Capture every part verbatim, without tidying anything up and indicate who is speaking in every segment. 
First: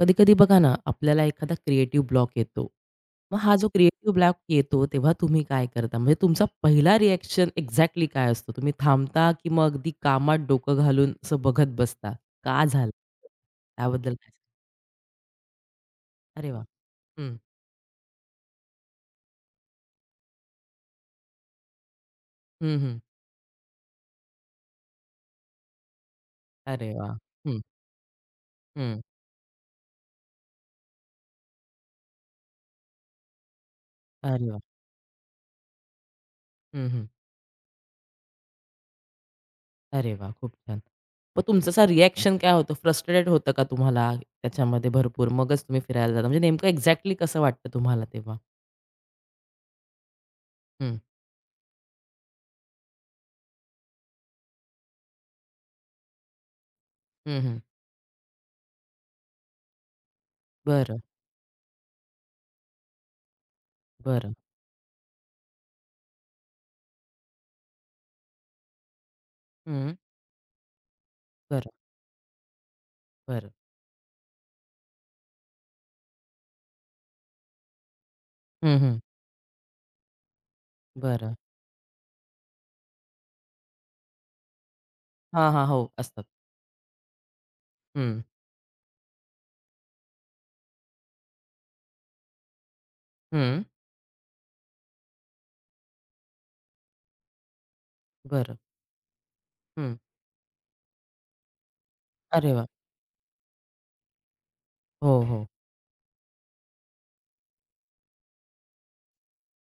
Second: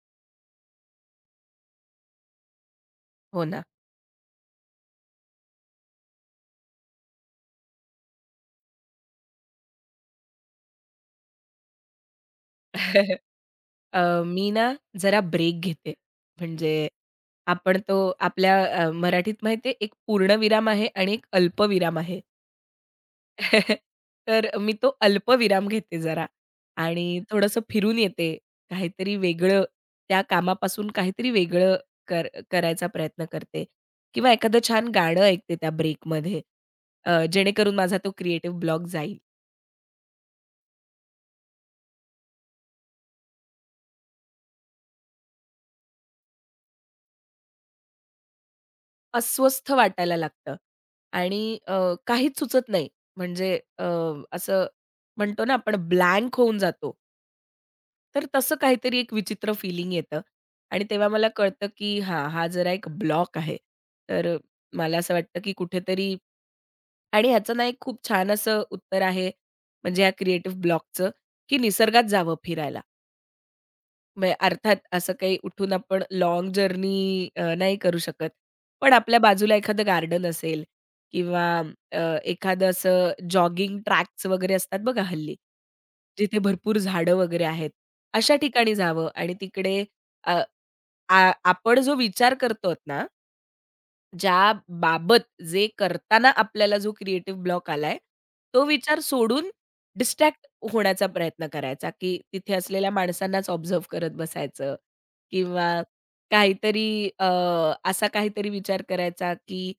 Speaker 1: कधी-कधी बघा ना, आपल्याला एखादा क्रिएटिव्ह ब्लॉक येतो. मग
Speaker 2: हो
Speaker 1: हा
Speaker 2: ना.
Speaker 1: जो क्रिएटिव्ह ब्लॉक येतो, तेव्हा तुम्ही काय करता? म्हणजे तुमचा पहिला रिएक्शन एक्झॅक्टली काय असतो? तुम्ही थांबता की मग अगदी कामात डोकं घालून असं बघत बसता? का झालं?
Speaker 2: अ,
Speaker 1: त्याबद्दल काय
Speaker 2: मी
Speaker 1: सांगाल?
Speaker 2: ना जरा ब्रेक घेते.
Speaker 1: अरे वाह!
Speaker 2: म्हणजे
Speaker 1: हं.
Speaker 2: आपण तो आपल्या अ, मराठीत माहिती आहे एक पूर्णविराम आहे आणि एक अल्पविराम आहे.
Speaker 1: हं, हं.
Speaker 2: तर मी तो अल्पविराम घेते जरा
Speaker 1: अरे वाह!
Speaker 2: आणि
Speaker 1: हं,
Speaker 2: थोडंसं फिरून येते.
Speaker 1: हं.
Speaker 2: काहीतरी वेगळं त्या कामापासून काहीतरी वेगळं कर करायचा प्रयत्न करते किंवा
Speaker 1: अरे
Speaker 2: एखादं
Speaker 1: वाह!
Speaker 2: छान गाणं ऐकते त्या ब्रेकमध्ये.
Speaker 1: हं, हं.
Speaker 2: जेणेकरून माझा तो क्रिएटिव्ह ब्लॉक जाईल.
Speaker 1: अरे वाह! खूप छान. मग तुमचं असा रिएक्शन काय होतं? फ्रस्ट्रेटेड होतं का तुम्हाला त्याच्यामध्ये भरपूर? मगच तुम्ही फिरायला जाता. म्हणजे नेमकं एक्झॅक्टली कसं वाटतं तुम्हाला तेव्हा?
Speaker 2: अस्वस्थ वाटायला लागतं
Speaker 1: हं.
Speaker 2: आणि अ, काहीच सुचत नाही. म्हणजे अ, असं म्हणतो ना आपण ब्लँक होऊन जातो.
Speaker 1: हं, हं.
Speaker 2: तर तसं काहीतरी एक विचित्र फीलिंग येतं आणि
Speaker 1: बरं.
Speaker 2: तेव्हा मला कळतं, की हां, हा जरा एक ब्लॉक आहे.
Speaker 1: बरं.
Speaker 2: तर मला असं वाटतं, की कुठेतरी आणि ह्याचं ना एक खूप छान असं उत्तर आहे,
Speaker 1: हं.
Speaker 2: म्हणजे या क्रिएटिव्ह ब्लॉकचं, की
Speaker 1: बरं,
Speaker 2: निसर्गात जावं फिरायला.
Speaker 1: बरं.
Speaker 2: म्हणजे अर्थात असं काही उठून आपण लॉंग जर्नी अ, नाही करू शकत.
Speaker 1: हं,
Speaker 2: पण
Speaker 1: हं.
Speaker 2: आपल्या बाजूला एखादं गार्डन असेल
Speaker 1: बरं.
Speaker 2: किंवा अ, एखादं असं जॉगिंग ट्रॅक्स वगैरे असतात बघा हल्ली,
Speaker 1: हां, हां. हो, असतात.
Speaker 2: जिथे भरपूर झाडं वगैरे आहेत.
Speaker 1: हं.
Speaker 2: अशा ठिकाणी जावं आणि तिकडे अ, आ आपण जो विचार करतो ना,
Speaker 1: हं.
Speaker 2: ज्या बाबत जे करताना आपल्याला जो क्रिएटिव्ह ब्लॉक आलाय,
Speaker 1: बरं.
Speaker 2: तो विचार सोडून
Speaker 1: हं.
Speaker 2: डिस्ट्रॅक्ट होण्याचा प्रयत्न करायचा, की
Speaker 1: अरे
Speaker 2: तिथे
Speaker 1: वाह!
Speaker 2: असलेल्या माणसांनाच ऑब्झर्व्ह करत बसायचं
Speaker 1: हो, हो.
Speaker 2: किंवा काहीतरी अ, असा काहीतरी विचार करायचा, की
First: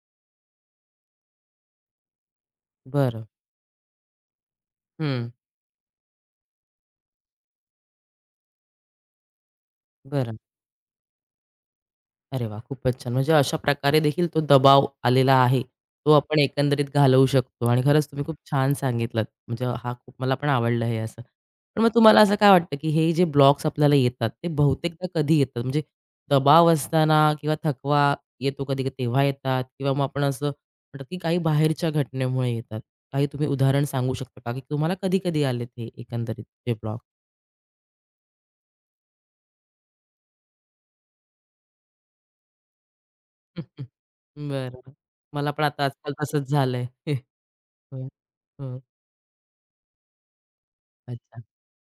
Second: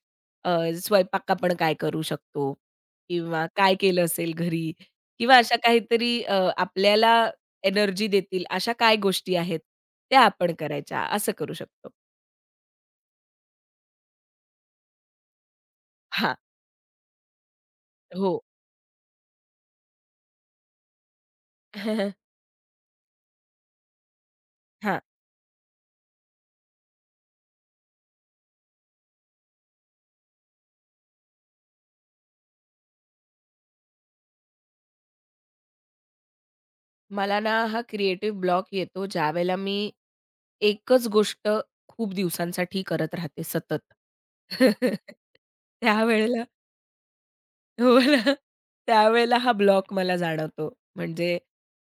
Speaker 2: अ, स्वयंपाक आपण काय करू शकतो?
Speaker 1: बरं.
Speaker 2: किंवा काय केलं असेल घरी?
Speaker 1: हं.
Speaker 2: किंवा अशा काहीतरी अ, आपल्याला एनर्जी देतील अशा काय गोष्टी आहेत, त्या
Speaker 1: बरं.
Speaker 2: आपण करायच्या असं करू शकतो.
Speaker 1: अरे वाह! खूपच छान. म्हणजे अशा प्रकारे देखील तो दबाव आलेला आहे, तो
Speaker 2: हां.
Speaker 1: आपण एकंदरीत घालवू शकतो आणि खरंच तुम्ही खूप
Speaker 2: हो.
Speaker 1: छान सांगितलंत. म्हणजे हा खूप मला पण आवडलं हे असं. पण मग तुम्हाला असं काय वाटतं, की हे जे ब्लॉक्स आपल्याला येतात, ते
Speaker 2: हां.
Speaker 1: बहुतेकदा कधी येतात? म्हणजे दबाव असताना किंवा थकवा येतो कधी तेव्हा येतात किंवा मग आपण असं म्हणतात, की काही बाहेरच्या घटनेमुळे येतात. काही तुम्ही उदाहरण सांगू शकता का, की तुम्हाला कधी-कधी आलेत हे एकंदरीत हे ब्लॉक?
Speaker 2: मला ना हा क्रिएटिव्ह ब्लॉक येतो ज्यावेळेला मी एकच गोष्ट खूप दिवसांसाठी करत राहते सतत.
Speaker 1: बरं. मला पण आता आजकाल
Speaker 2: त्यावेळेला
Speaker 1: तसंच झालंय.
Speaker 2: हो
Speaker 1: हो.
Speaker 2: ना.
Speaker 1: हो.
Speaker 2: त्यावेळेला हा ब्लॉक मला जाणवतो. म्हणजे
Speaker 1: अच्छा.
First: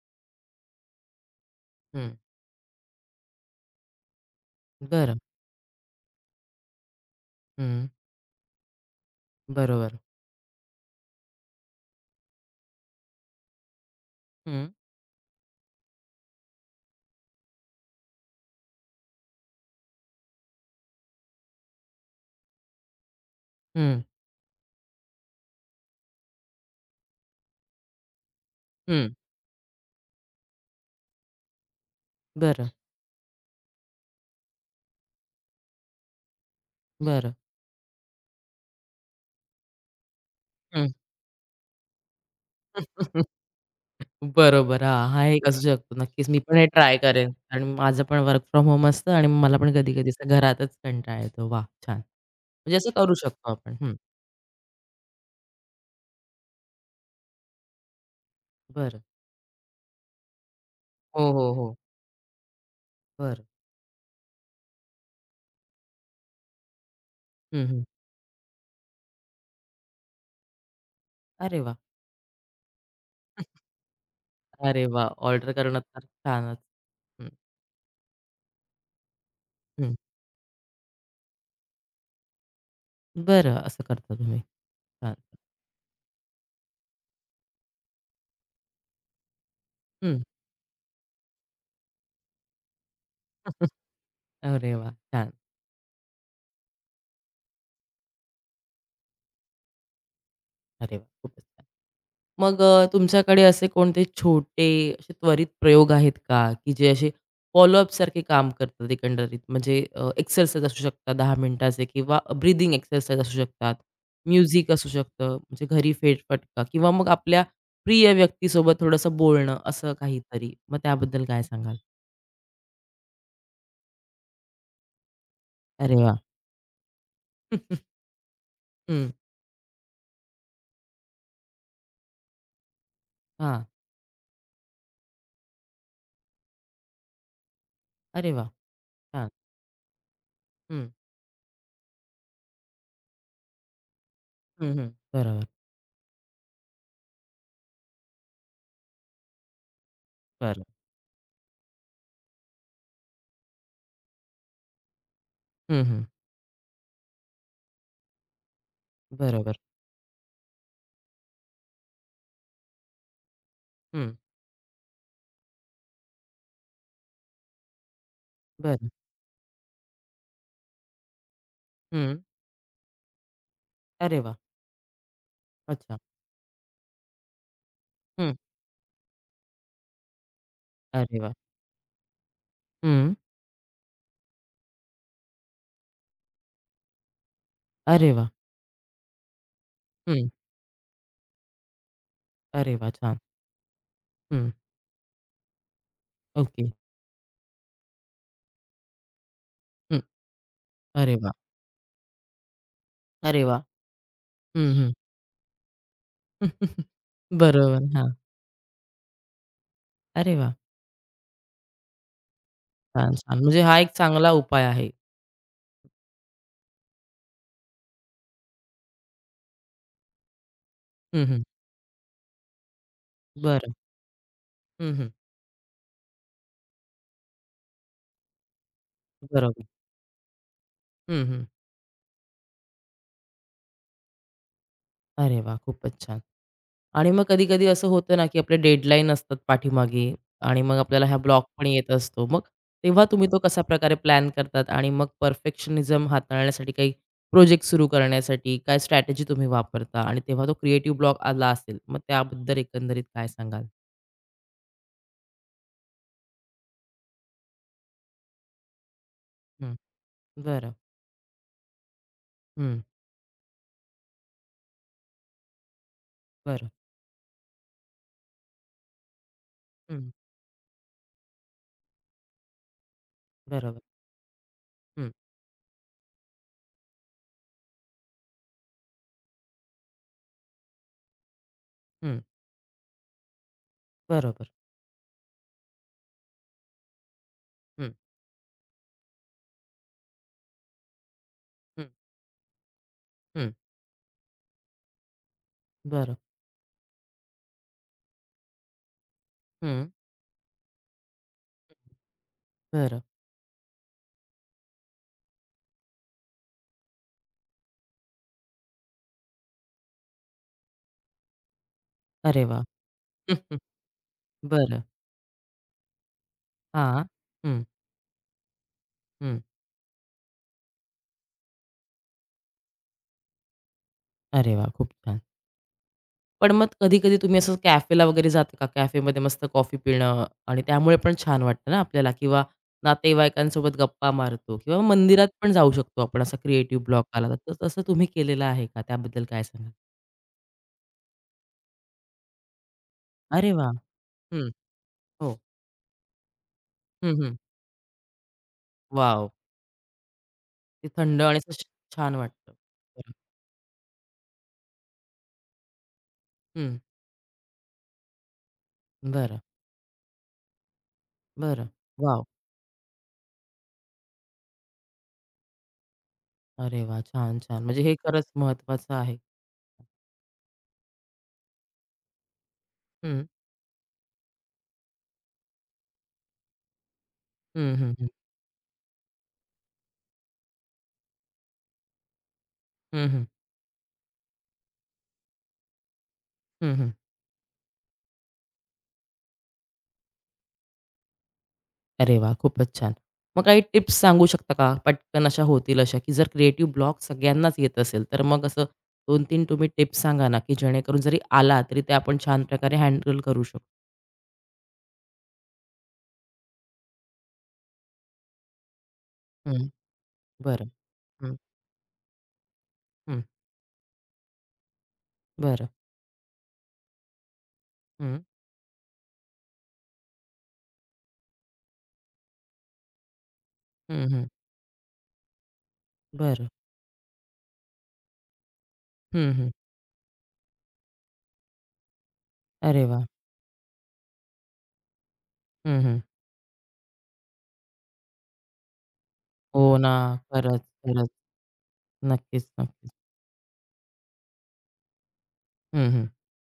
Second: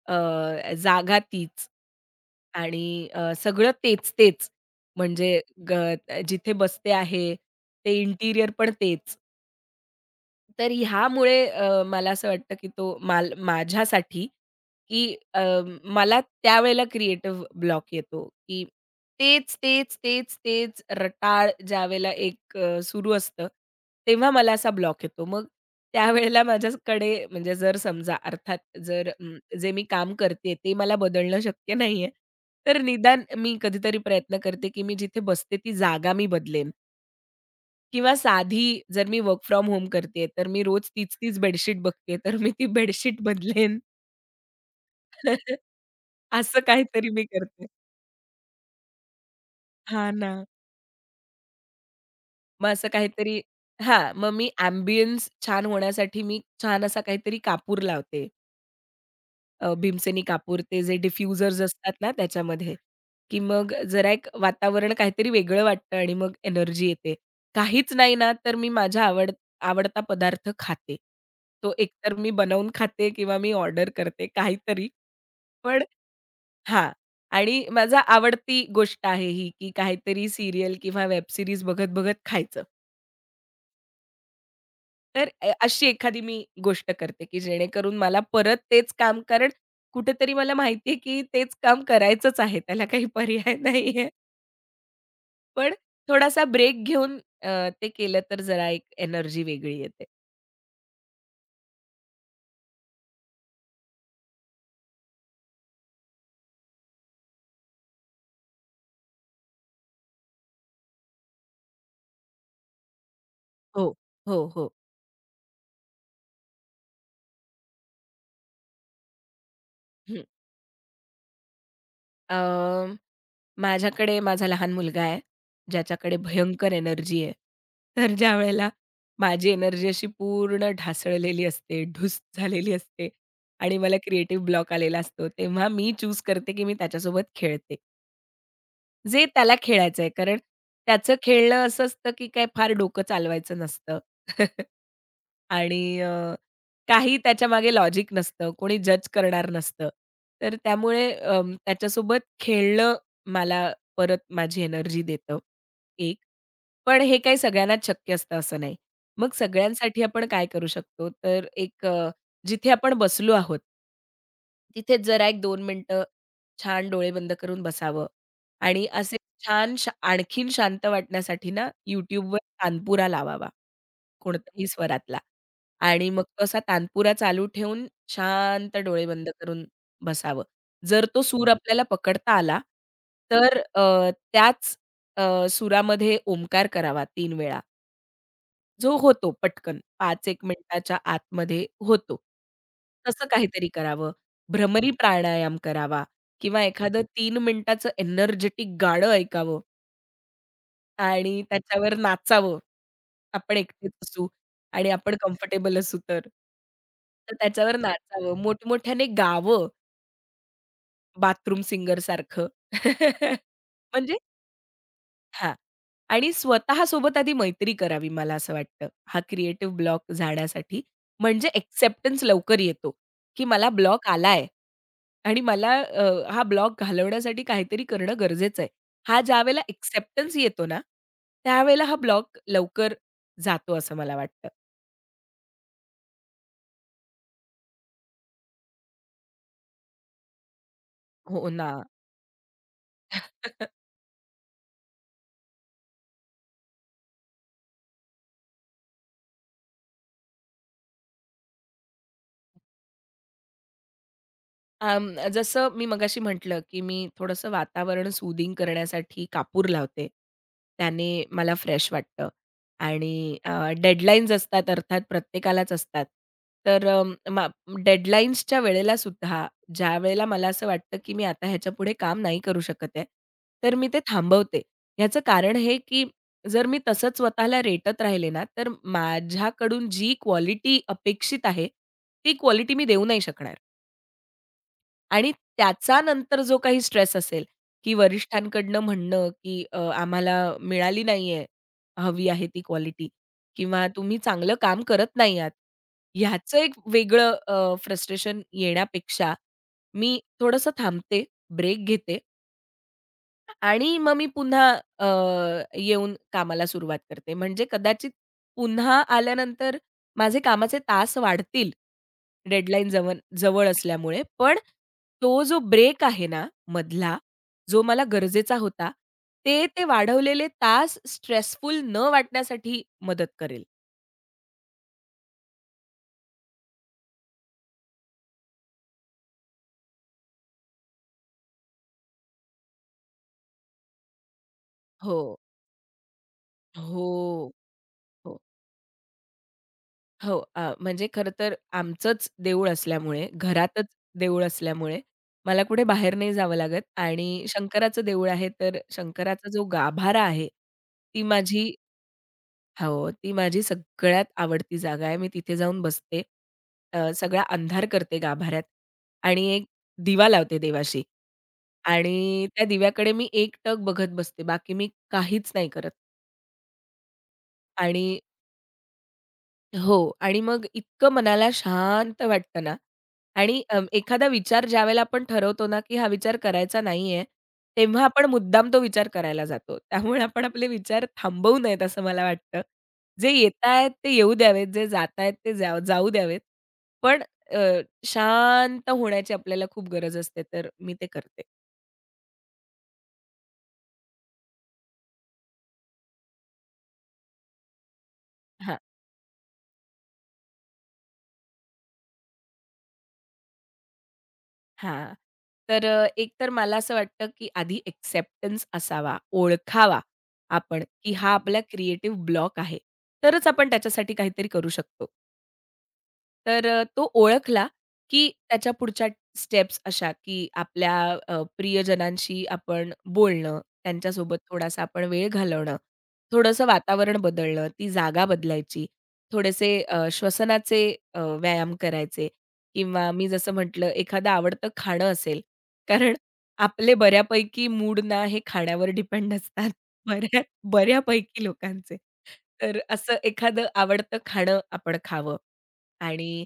Speaker 2: अ, जागा तीच
Speaker 1: हं.
Speaker 2: आणि अ, सगळं तेच-तेच
Speaker 1: बरं.
Speaker 2: म्हणजे ग जिथे बसते आहे,
Speaker 1: हं.
Speaker 2: ते इंटिरियर पण तेच.
Speaker 1: बरोबर.
Speaker 2: तर ह्यामुळे अ, मला असं वाटतं, की तो माल माझ्यासाठी,
Speaker 1: हं.
Speaker 2: की अ, मला त्यावेळेला क्रिएटिव्ह ब्लॉक येतो, की तेच, तेच, तेच, तेच रटाळ ज्यावेळेला एक अ, सुरू असतं,
Speaker 1: हं.
Speaker 2: तेव्हा मला असा ब्लॉक येतो. मग त्यावेळेला माझ्याकडे म्हणजे जर समजा अर्थात जर
Speaker 1: हं.
Speaker 2: अं, जे मी काम करते ते मला बदलणं शक्य नाहीये,
Speaker 1: बरं,
Speaker 2: तर निदान मी कधीतरी प्रयत्न करते, की मी जिथे बसते ती जागा मी बदलेन.
Speaker 1: बरं.
Speaker 2: किंवा साधी जर मी वर्क फ्रॉम होम करतेय, तर मी रोज
Speaker 1: हं.
Speaker 2: तीच-तीच बेडशीट बघतेय, तर मी ती बेडशीट बदलेन.
Speaker 1: बरोबर. हां, हा एक असू शकतो. नक्कीच मी पण
Speaker 2: असं
Speaker 1: हे ट्राय
Speaker 2: काहीतरी मी
Speaker 1: करेन. कारण
Speaker 2: करते.
Speaker 1: माझं पण वर्क फ्रॉम होम असतं आणि मला पण कधी-कधी
Speaker 2: हा
Speaker 1: असं
Speaker 2: ना.
Speaker 1: घरातच कंटाळा येतो. वा, छान.
Speaker 2: मग
Speaker 1: म्हणजे
Speaker 2: असं
Speaker 1: असं करू
Speaker 2: काहीतरी
Speaker 1: शकतो आपण. हं.
Speaker 2: हा मग मी अँबियन्स छान होण्यासाठी मी छान असा काहीतरी कापूर लावते.
Speaker 1: बरं.
Speaker 2: अ, भीमसेनी कापूर ते जे
Speaker 1: हो, हो,
Speaker 2: डिफ्युजर्स
Speaker 1: हो.
Speaker 2: असतात ना त्याच्यामध्ये, की
Speaker 1: बरं.
Speaker 2: मग जरा एक वातावरण काहीतरी वेगळं वाटतं आणि मग एनर्जी येते.
Speaker 1: हं, हं.
Speaker 2: काहीच नाही ना, तर मी माझा आवड आवडता पदार्थ खाते.
Speaker 1: अरे
Speaker 2: तो
Speaker 1: वा,
Speaker 2: एकतर मी बनवून खाते किंवा मी ऑर्डर करते
Speaker 1: अरे
Speaker 2: काहीतरी.
Speaker 1: वाह! ऑर्डर करणं
Speaker 2: पण
Speaker 1: तर छानच.
Speaker 2: हां.
Speaker 1: हं,
Speaker 2: आणि माझा आवडती गोष्ट आहे ही, की
Speaker 1: हं.
Speaker 2: काहीतरी सीरियल किंवा वेब सीरीज बघत-बघत खायचं.
Speaker 1: बरं असं करता तुम्ही. छान.
Speaker 2: तर अ, अशी एखादी मी गोष्ट करते, की जेणेकरून मला परत तेच काम कारण
Speaker 1: हं.
Speaker 2: कुठेतरी मला माहिती आहे, की तेच काम करायचंच आहे. त्याला काही पर्याय नाहीये.
Speaker 1: अरे वाह! छान.
Speaker 2: पण थोडासा ब्रेक घेऊन अ, ते केलं तर जरा एक एनर्जी वेगळी येते.
Speaker 1: अरे वाह! खूपच छान. मग अ, तुमच्याकडे असे कोणते छोटे असे त्वरित प्रयोग आहेत का, की जे असे फॉलोअप सारखे काम करतात एकंदरीत? म्हणजे अ, एक्सरसाइज असू शकतात दहा मिनिटाचे किंवा ब्रीथिंग एक्सरसाइज असू शकतात,
Speaker 2: हो, हो,
Speaker 1: म्युझिक
Speaker 2: हो.
Speaker 1: असू शकतं, म्हणजे घरी फेरफटका किंवा मग आपल्या प्रिय व्यक्तीसोबत थोडंसं बोलणं असं काहीतरी. मग त्याबद्दल काय सांगाल?
Speaker 2: माझ्याकडे माझा लहान मुलगा आहे,
Speaker 1: अरे वाह!
Speaker 2: ज्याच्याकडे भयंकर एनर्जी आहे.
Speaker 1: हं, हां.
Speaker 2: तर ज्यावेळेला माझी एनर्जी अशी पूर्ण ढासळलेली असते, ढूस झालेली असते आणि मला क्रिएटिव्ह ब्लॉक आलेला असतो, तेव्हा मी चूज करते, की मी त्याच्यासोबत खेळते.
Speaker 1: अरे वाह!
Speaker 2: जे
Speaker 1: छान.
Speaker 2: त्याला खेळायचं आहे. कारण
Speaker 1: हं,
Speaker 2: त्याचं खेळणं असं असतं, की काय फार डोकं चालवायचं नसतं.
Speaker 1: हं, हं. बरोबर,
Speaker 2: आणि अ, काही त्याच्या मागे लॉजिक नसतं. कोणी जज करणार नसतं. तर
Speaker 1: बरं.
Speaker 2: त्यामुळे अं, त्याच्यासोबत खेळणं मला परत माझी एनर्जी देतं,
Speaker 1: हं, हं.
Speaker 2: एक. पण हे काही सगळ्यांनाच शक्य असतं असं नाही. मग
Speaker 1: बरोबर.
Speaker 2: सगळ्यांसाठी आपण काय करू शकतो? तर एक अ, जिथे आपण बसलो आहोत
Speaker 1: हं,
Speaker 2: तिथेच जरा एक दोन मिनिटं छान डोळे बंद करून बसावं आणि
Speaker 1: बरं.
Speaker 2: असे छान शा आणखीन शांत वाटण्यासाठी ना
Speaker 1: हं.
Speaker 2: YouTubeवर तानपुरा लावावा,
Speaker 1: अरे वाह!
Speaker 2: कोणत्याही स्वरातला
Speaker 1: अच्छा.
Speaker 2: आणि मग तो असा तानपुरा चालू ठेवून शांत डोळे बंद करून बसावं. जर
Speaker 1: अरे
Speaker 2: तो
Speaker 1: वाह!
Speaker 2: सूर आपल्याला पकडता आला,
Speaker 1: हं.
Speaker 2: तर अ, त्याच अ, सुरामध्ये ओमकार करावा तीन वेळा.
Speaker 1: अरे वाह!
Speaker 2: जो होतो पटकन
Speaker 1: हं.
Speaker 2: पाच एक मिनिटाच्या आतमध्ये होतो.
Speaker 1: अरे वाह! छान.
Speaker 2: तसं काहीतरी करावं.
Speaker 1: हं.
Speaker 2: भ्रमरी प्राणायाम करावा किंवा
Speaker 1: ओके.
Speaker 2: एखादं तीन मिनिटाचं एनर्जेटिक गाणं ऐकावं
Speaker 1: हं. अरे वाह!
Speaker 2: आणि त्याच्यावर नाचावं.
Speaker 1: अरे
Speaker 2: आपण
Speaker 1: वाह!
Speaker 2: एकटेच असू
Speaker 1: हं,
Speaker 2: आणि
Speaker 1: हं.
Speaker 2: आपण कम्फर्टेबल असू तर. तर त्याच्यावर
Speaker 1: बरोबर. हां.
Speaker 2: नाचावं, मोठमोठ्याने गावं
Speaker 1: अरे वाह!
Speaker 2: बाथरूम सिंगरसारखं.
Speaker 1: छान, छान. म्हणजे हा एक
Speaker 2: म्हणजे
Speaker 1: चांगला उपाय आहे.
Speaker 2: हां. आणि स्वतःसोबत आधी मैत्री करावी मला असं वाटतं. हा क्रिएटिव्ह ब्लॉक जाण्यासाठी
Speaker 1: हं, हं.
Speaker 2: म्हणजे एक्सेप्टन्स लवकर येतो, की मला
Speaker 1: बरं.
Speaker 2: ब्लॉक आलाय
Speaker 1: हं, हं.
Speaker 2: आणि मला अ, हा ब्लॉक घालवण्यासाठी काहीतरी करणं गरजेचं आहे. हा ज्यावेळेला
Speaker 1: बरोबर.
Speaker 2: एक्सेप्टन्स येतो ना,
Speaker 1: हं, हं.
Speaker 2: त्यावेळेला हा ब्लॉक लवकर जातो असं मला वाटतं.
Speaker 1: अरे वाह! खूपच छान. आणि मग कधी-कधी असं होतं ना, की आपले डेडलाईन असतात पाठीमागे आणि मग आपल्याला हा ब्लॉक
Speaker 2: हो
Speaker 1: पण
Speaker 2: ना.
Speaker 1: येत असतो. मग तेव्हा तुम्ही तो कसा प्रकारे प्लॅन करतात आणि मग परफेक्शनिझम हाताळण्यासाठी काही प्रोजेक्ट सुरू करण्यासाठी काय स्ट्रॅटेजी तुम्ही वापरता? आणि तेव्हा तो क्रिएटिव्ह ब्लॉक आला असेल, मग त्याबद्दल एकंदरीत काय सांगाल?
Speaker 2: अं, जसं मी मगाशी म्हटलं, की मी थोडंसं वातावरण सूदिंग करण्यासाठी कापूर
Speaker 1: हं,
Speaker 2: लावते.
Speaker 1: बरं.
Speaker 2: त्याने मला फ्रेश वाटतं
Speaker 1: हं,
Speaker 2: आणि अ, डेडलाईन्स असतात अर्थात प्रत्येकालाच असतात.
Speaker 1: बरं.
Speaker 2: तर अ, मा डेडलाईन्सच्या वेळेला सुद्धा
Speaker 1: हं,
Speaker 2: ज्यावेळेला मला असं वाटतं, की मी आता ह्याच्यापुढे काम नाही करू शकत आहे, तर
Speaker 1: बरोबर.
Speaker 2: मी ते थांबवते.
Speaker 1: हं,
Speaker 2: ह्याचं कारण हे, की जर मी तसंच स्वतःला रेटत राहिले ना, तर माझ्याकडून जी क्वालिटी अपेक्षित आहे,
Speaker 1: हं,
Speaker 2: ती क्वालिटी मी देऊ नाही शकणार.
Speaker 1: बरोबर.
Speaker 2: आणि त्याचा नंतर जो काही स्ट्रेस असेल,
Speaker 1: हं,
Speaker 2: की वरिष्ठांकडनं म्हणणं, की अ, आम्हाला मिळाली नाहीये,
Speaker 1: हं,
Speaker 2: हवी आहे ती क्वालिटी
Speaker 1: हं,
Speaker 2: किंवा तुम्ही चांगलं काम करत नाही आहात.
Speaker 1: बरं.
Speaker 2: ह्याचं एक वेगळं अ, फ्रस्ट्रेशन येण्यापेक्षा
Speaker 1: हं,
Speaker 2: मी थोडंसं थांबते, ब्रेक घेते
Speaker 1: बरं.
Speaker 2: आणि मग मी पुन्हा अ, येऊन कामाला सुरुवात करते. म्हणजे कदाचित पुन्हा आल्यानंतर माझे कामाचे तास वाढतील,
Speaker 1: अरे वाह!
Speaker 2: डेडलाईन जवळ जवळ असल्यामुळे. पण
Speaker 1: बरं.
Speaker 2: तो जो ब्रेक आहे ना
Speaker 1: हां.
Speaker 2: मधला,
Speaker 1: हं,
Speaker 2: जो मला गरजेचा होता,
Speaker 1: हं.
Speaker 2: ते ते वाढवलेले तास स्ट्रेसफुल न वाटण्यासाठी मदत करेल.
Speaker 1: अरे वाह! खूप छान. पण मग कधी-कधी तुम्ही असं कॅफेला वगैरे जाता का? कॅफेमध्ये मस्त कॉफी पिणं आणि त्यामुळे पण छान वाटतं ना आपल्याला किंवा नातेवाईकांसोबत गप्पा मारतो किंवा
Speaker 2: हो.
Speaker 1: मंदिरात पण जाऊ शकतो आपण असा क्रिएटिव्ह ब्लॉक आला तर
Speaker 2: हो.
Speaker 1: तर तसं तुम्ही
Speaker 2: हो.
Speaker 1: केलेलं आहे का? त्याबद्दल काय सांगाल?
Speaker 2: हो. अ, म्हणजे खरं तर आमचंच देऊळ असल्यामुळे,
Speaker 1: अरे वाह!
Speaker 2: घरातच देऊळ
Speaker 1: हं.
Speaker 2: असल्यामुळे
Speaker 1: हो.
Speaker 2: मला कुठे बाहेर नाही जावं लागत
Speaker 1: हं, हं.
Speaker 2: आणि शंकराचं देऊळ आहे, तर
Speaker 1: वॉव!
Speaker 2: शंकराचा जो गाभारा आहे,
Speaker 1: ते थंड
Speaker 2: ती
Speaker 1: आणि असं छ-
Speaker 2: माझी
Speaker 1: छान वाटतं.
Speaker 2: हो,
Speaker 1: बरं.
Speaker 2: ती माझी सगळ्यात आवडती जागा आहे. मी तिथे जाऊन बसते.
Speaker 1: हं.
Speaker 2: अ, सगळा अंधार करते गाभाऱ्यात
Speaker 1: बरं,
Speaker 2: आणि एक दिवा लावते देवाशी
Speaker 1: बरं. वॉव!
Speaker 2: आणि त्या दिव्याकडे मी एकटक बघत बसते. बाकी मी काहीच नाही करत
Speaker 1: अरे वाह! छान, छान. म्हणजे हे
Speaker 2: आणि
Speaker 1: खरंच महत्वाचं आहे.
Speaker 2: हो. आणि मग इतकं मनाला शांत वाटतं ना
Speaker 1: हं.
Speaker 2: आणि अ, एखादा विचार ज्यावेळेला आपण ठरवतो ना, की हा विचार करायचा नाहीये,
Speaker 1: हं, हं,
Speaker 2: तेव्हा
Speaker 1: हं.
Speaker 2: आपण मुद्दाम तो विचार करायला जातो. त्यामुळे आपण आपले विचार थांबवू नयेत असं मला वाटतं.
Speaker 1: हं, हं.
Speaker 2: जे येतायत ते येऊ द्यावेत, जे जातायत ते जा जाऊ द्यावेत.
Speaker 1: हं,
Speaker 2: पण अ, शांत होण्याची आपल्याला खूप गरज असते, तर मी ते करते.
Speaker 1: अरे वा, खूपच छान. मग काही टिप्स सांगू शकता का? पटकन अशा होतील अशा, की जर क्रिएटिव्ह ब्लॉक सगळ्यांनाच येत असेल, तर मग असं
Speaker 2: हां.
Speaker 1: दोन तीन तुम्ही टिप्स सांगा ना, की जेणेकरून जरी आला तरी ते आपण छान प्रकारे हँडल करू शकतो?
Speaker 2: हां. तर अ, एक तर मला असं वाटतं, की आधी एक्सेप्टन्स असावा,
Speaker 1: हं.
Speaker 2: ओळखावा
Speaker 1: बरं.
Speaker 2: आपण, की हा
Speaker 1: हं,
Speaker 2: आपला क्रिएटिव्ह ब्लॉक आहे.
Speaker 1: हं.
Speaker 2: तरच आपण त्याच्यासाठी काहीतरी करू शकतो.
Speaker 1: बरं.
Speaker 2: तर अ, तो ओळखला,
Speaker 1: हं.
Speaker 2: की त्याच्या पुढच्या स्टेप्स अशा, की आपल्या अ, प्रियजनांशी आपण बोलणं,
Speaker 1: हं, हं.
Speaker 2: त्यांच्यासोबत थोडासा आपण वेळ घालवणं,
Speaker 1: बरं.
Speaker 2: थोडंसं वातावरण बदलणं, ती जागा बदलायची,
Speaker 1: हं, हं.
Speaker 2: थोडेसे अ, श्वसनाचे अ, व्यायाम करायचे
Speaker 1: अरे वाह!
Speaker 2: किंवा मी जसं म्हटलं एखादं आवडतं खाणं असेल,
Speaker 1: हं, हं.
Speaker 2: कारण आपले बऱ्यापैकी मूड ना हे खाण्यावर डिपेंड
Speaker 1: हो
Speaker 2: असतात.
Speaker 1: ना.
Speaker 2: बऱ्या
Speaker 1: खरंच, खरंच.
Speaker 2: बऱ्यापैकी लोकांचे.
Speaker 1: नक्कीच,
Speaker 2: तर
Speaker 1: नक्कीच.
Speaker 2: असं एखादं आवडतं खाणं आपण खावं
Speaker 1: हं, हं.
Speaker 2: आणि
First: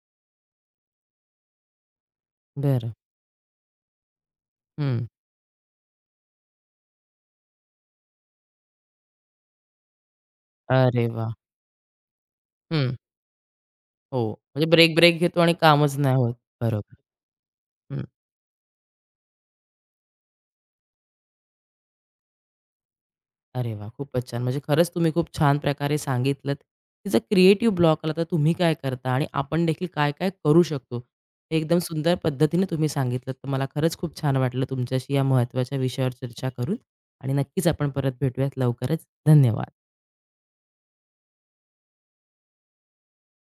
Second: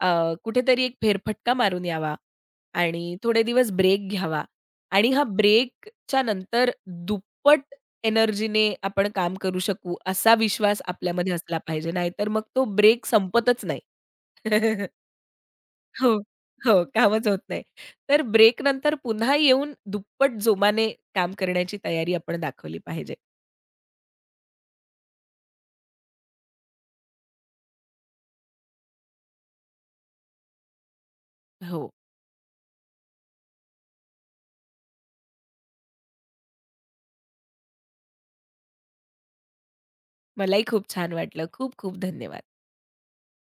Speaker 2: अ, कुठेतरी एक फेरफटका मारून यावा
Speaker 1: बरं.
Speaker 2: आणि थोडे दिवस ब्रेक घ्यावा
Speaker 1: हं.
Speaker 2: आणि हा ब्रेकच्या नंतर दुप्पट एनर्जीने आपण काम करू शकू, असा विश्वास
Speaker 1: अरे वाह!
Speaker 2: आपल्यामध्ये असला पाहिजे. नाहीतर मग तो
Speaker 1: हं.
Speaker 2: ब्रेक संपतच नाही.
Speaker 1: हो. म्हणजे ब्रेक, ब्रेक घेतो आणि कामच
Speaker 2: हो,
Speaker 1: नाही होत.
Speaker 2: हो.
Speaker 1: बरोबर.
Speaker 2: कामच होत नाही.
Speaker 1: हं.
Speaker 2: तर ब्रेकनंतर पुन्हा येऊन दुप्पट जोमाने काम करण्याची तयारी आपण दाखवली पाहिजे.
Speaker 1: अरे वाह! खूपच छान. म्हणजे खरंच तुम्ही खूप छान प्रकारे सांगितलत, की जर क्रिएटिव्ह ब्लॉक आला तर तुम्ही काय करता आणि आपण देखील काय-काय करू शकतो. हे एकदम
Speaker 2: हो.
Speaker 1: सुंदर पद्धतीने तुम्ही सांगितलत. तर मला खरंच खूप छान वाटलं तुमच्याशी या महत्त्वाच्या विषयावर चर्चा करून आणि नक्कीच आपण परत भेटूयात लवकरच. धन्यवाद.
Speaker 2: मलाही खूप छान वाटलं. खूप खूप धन्यवाद.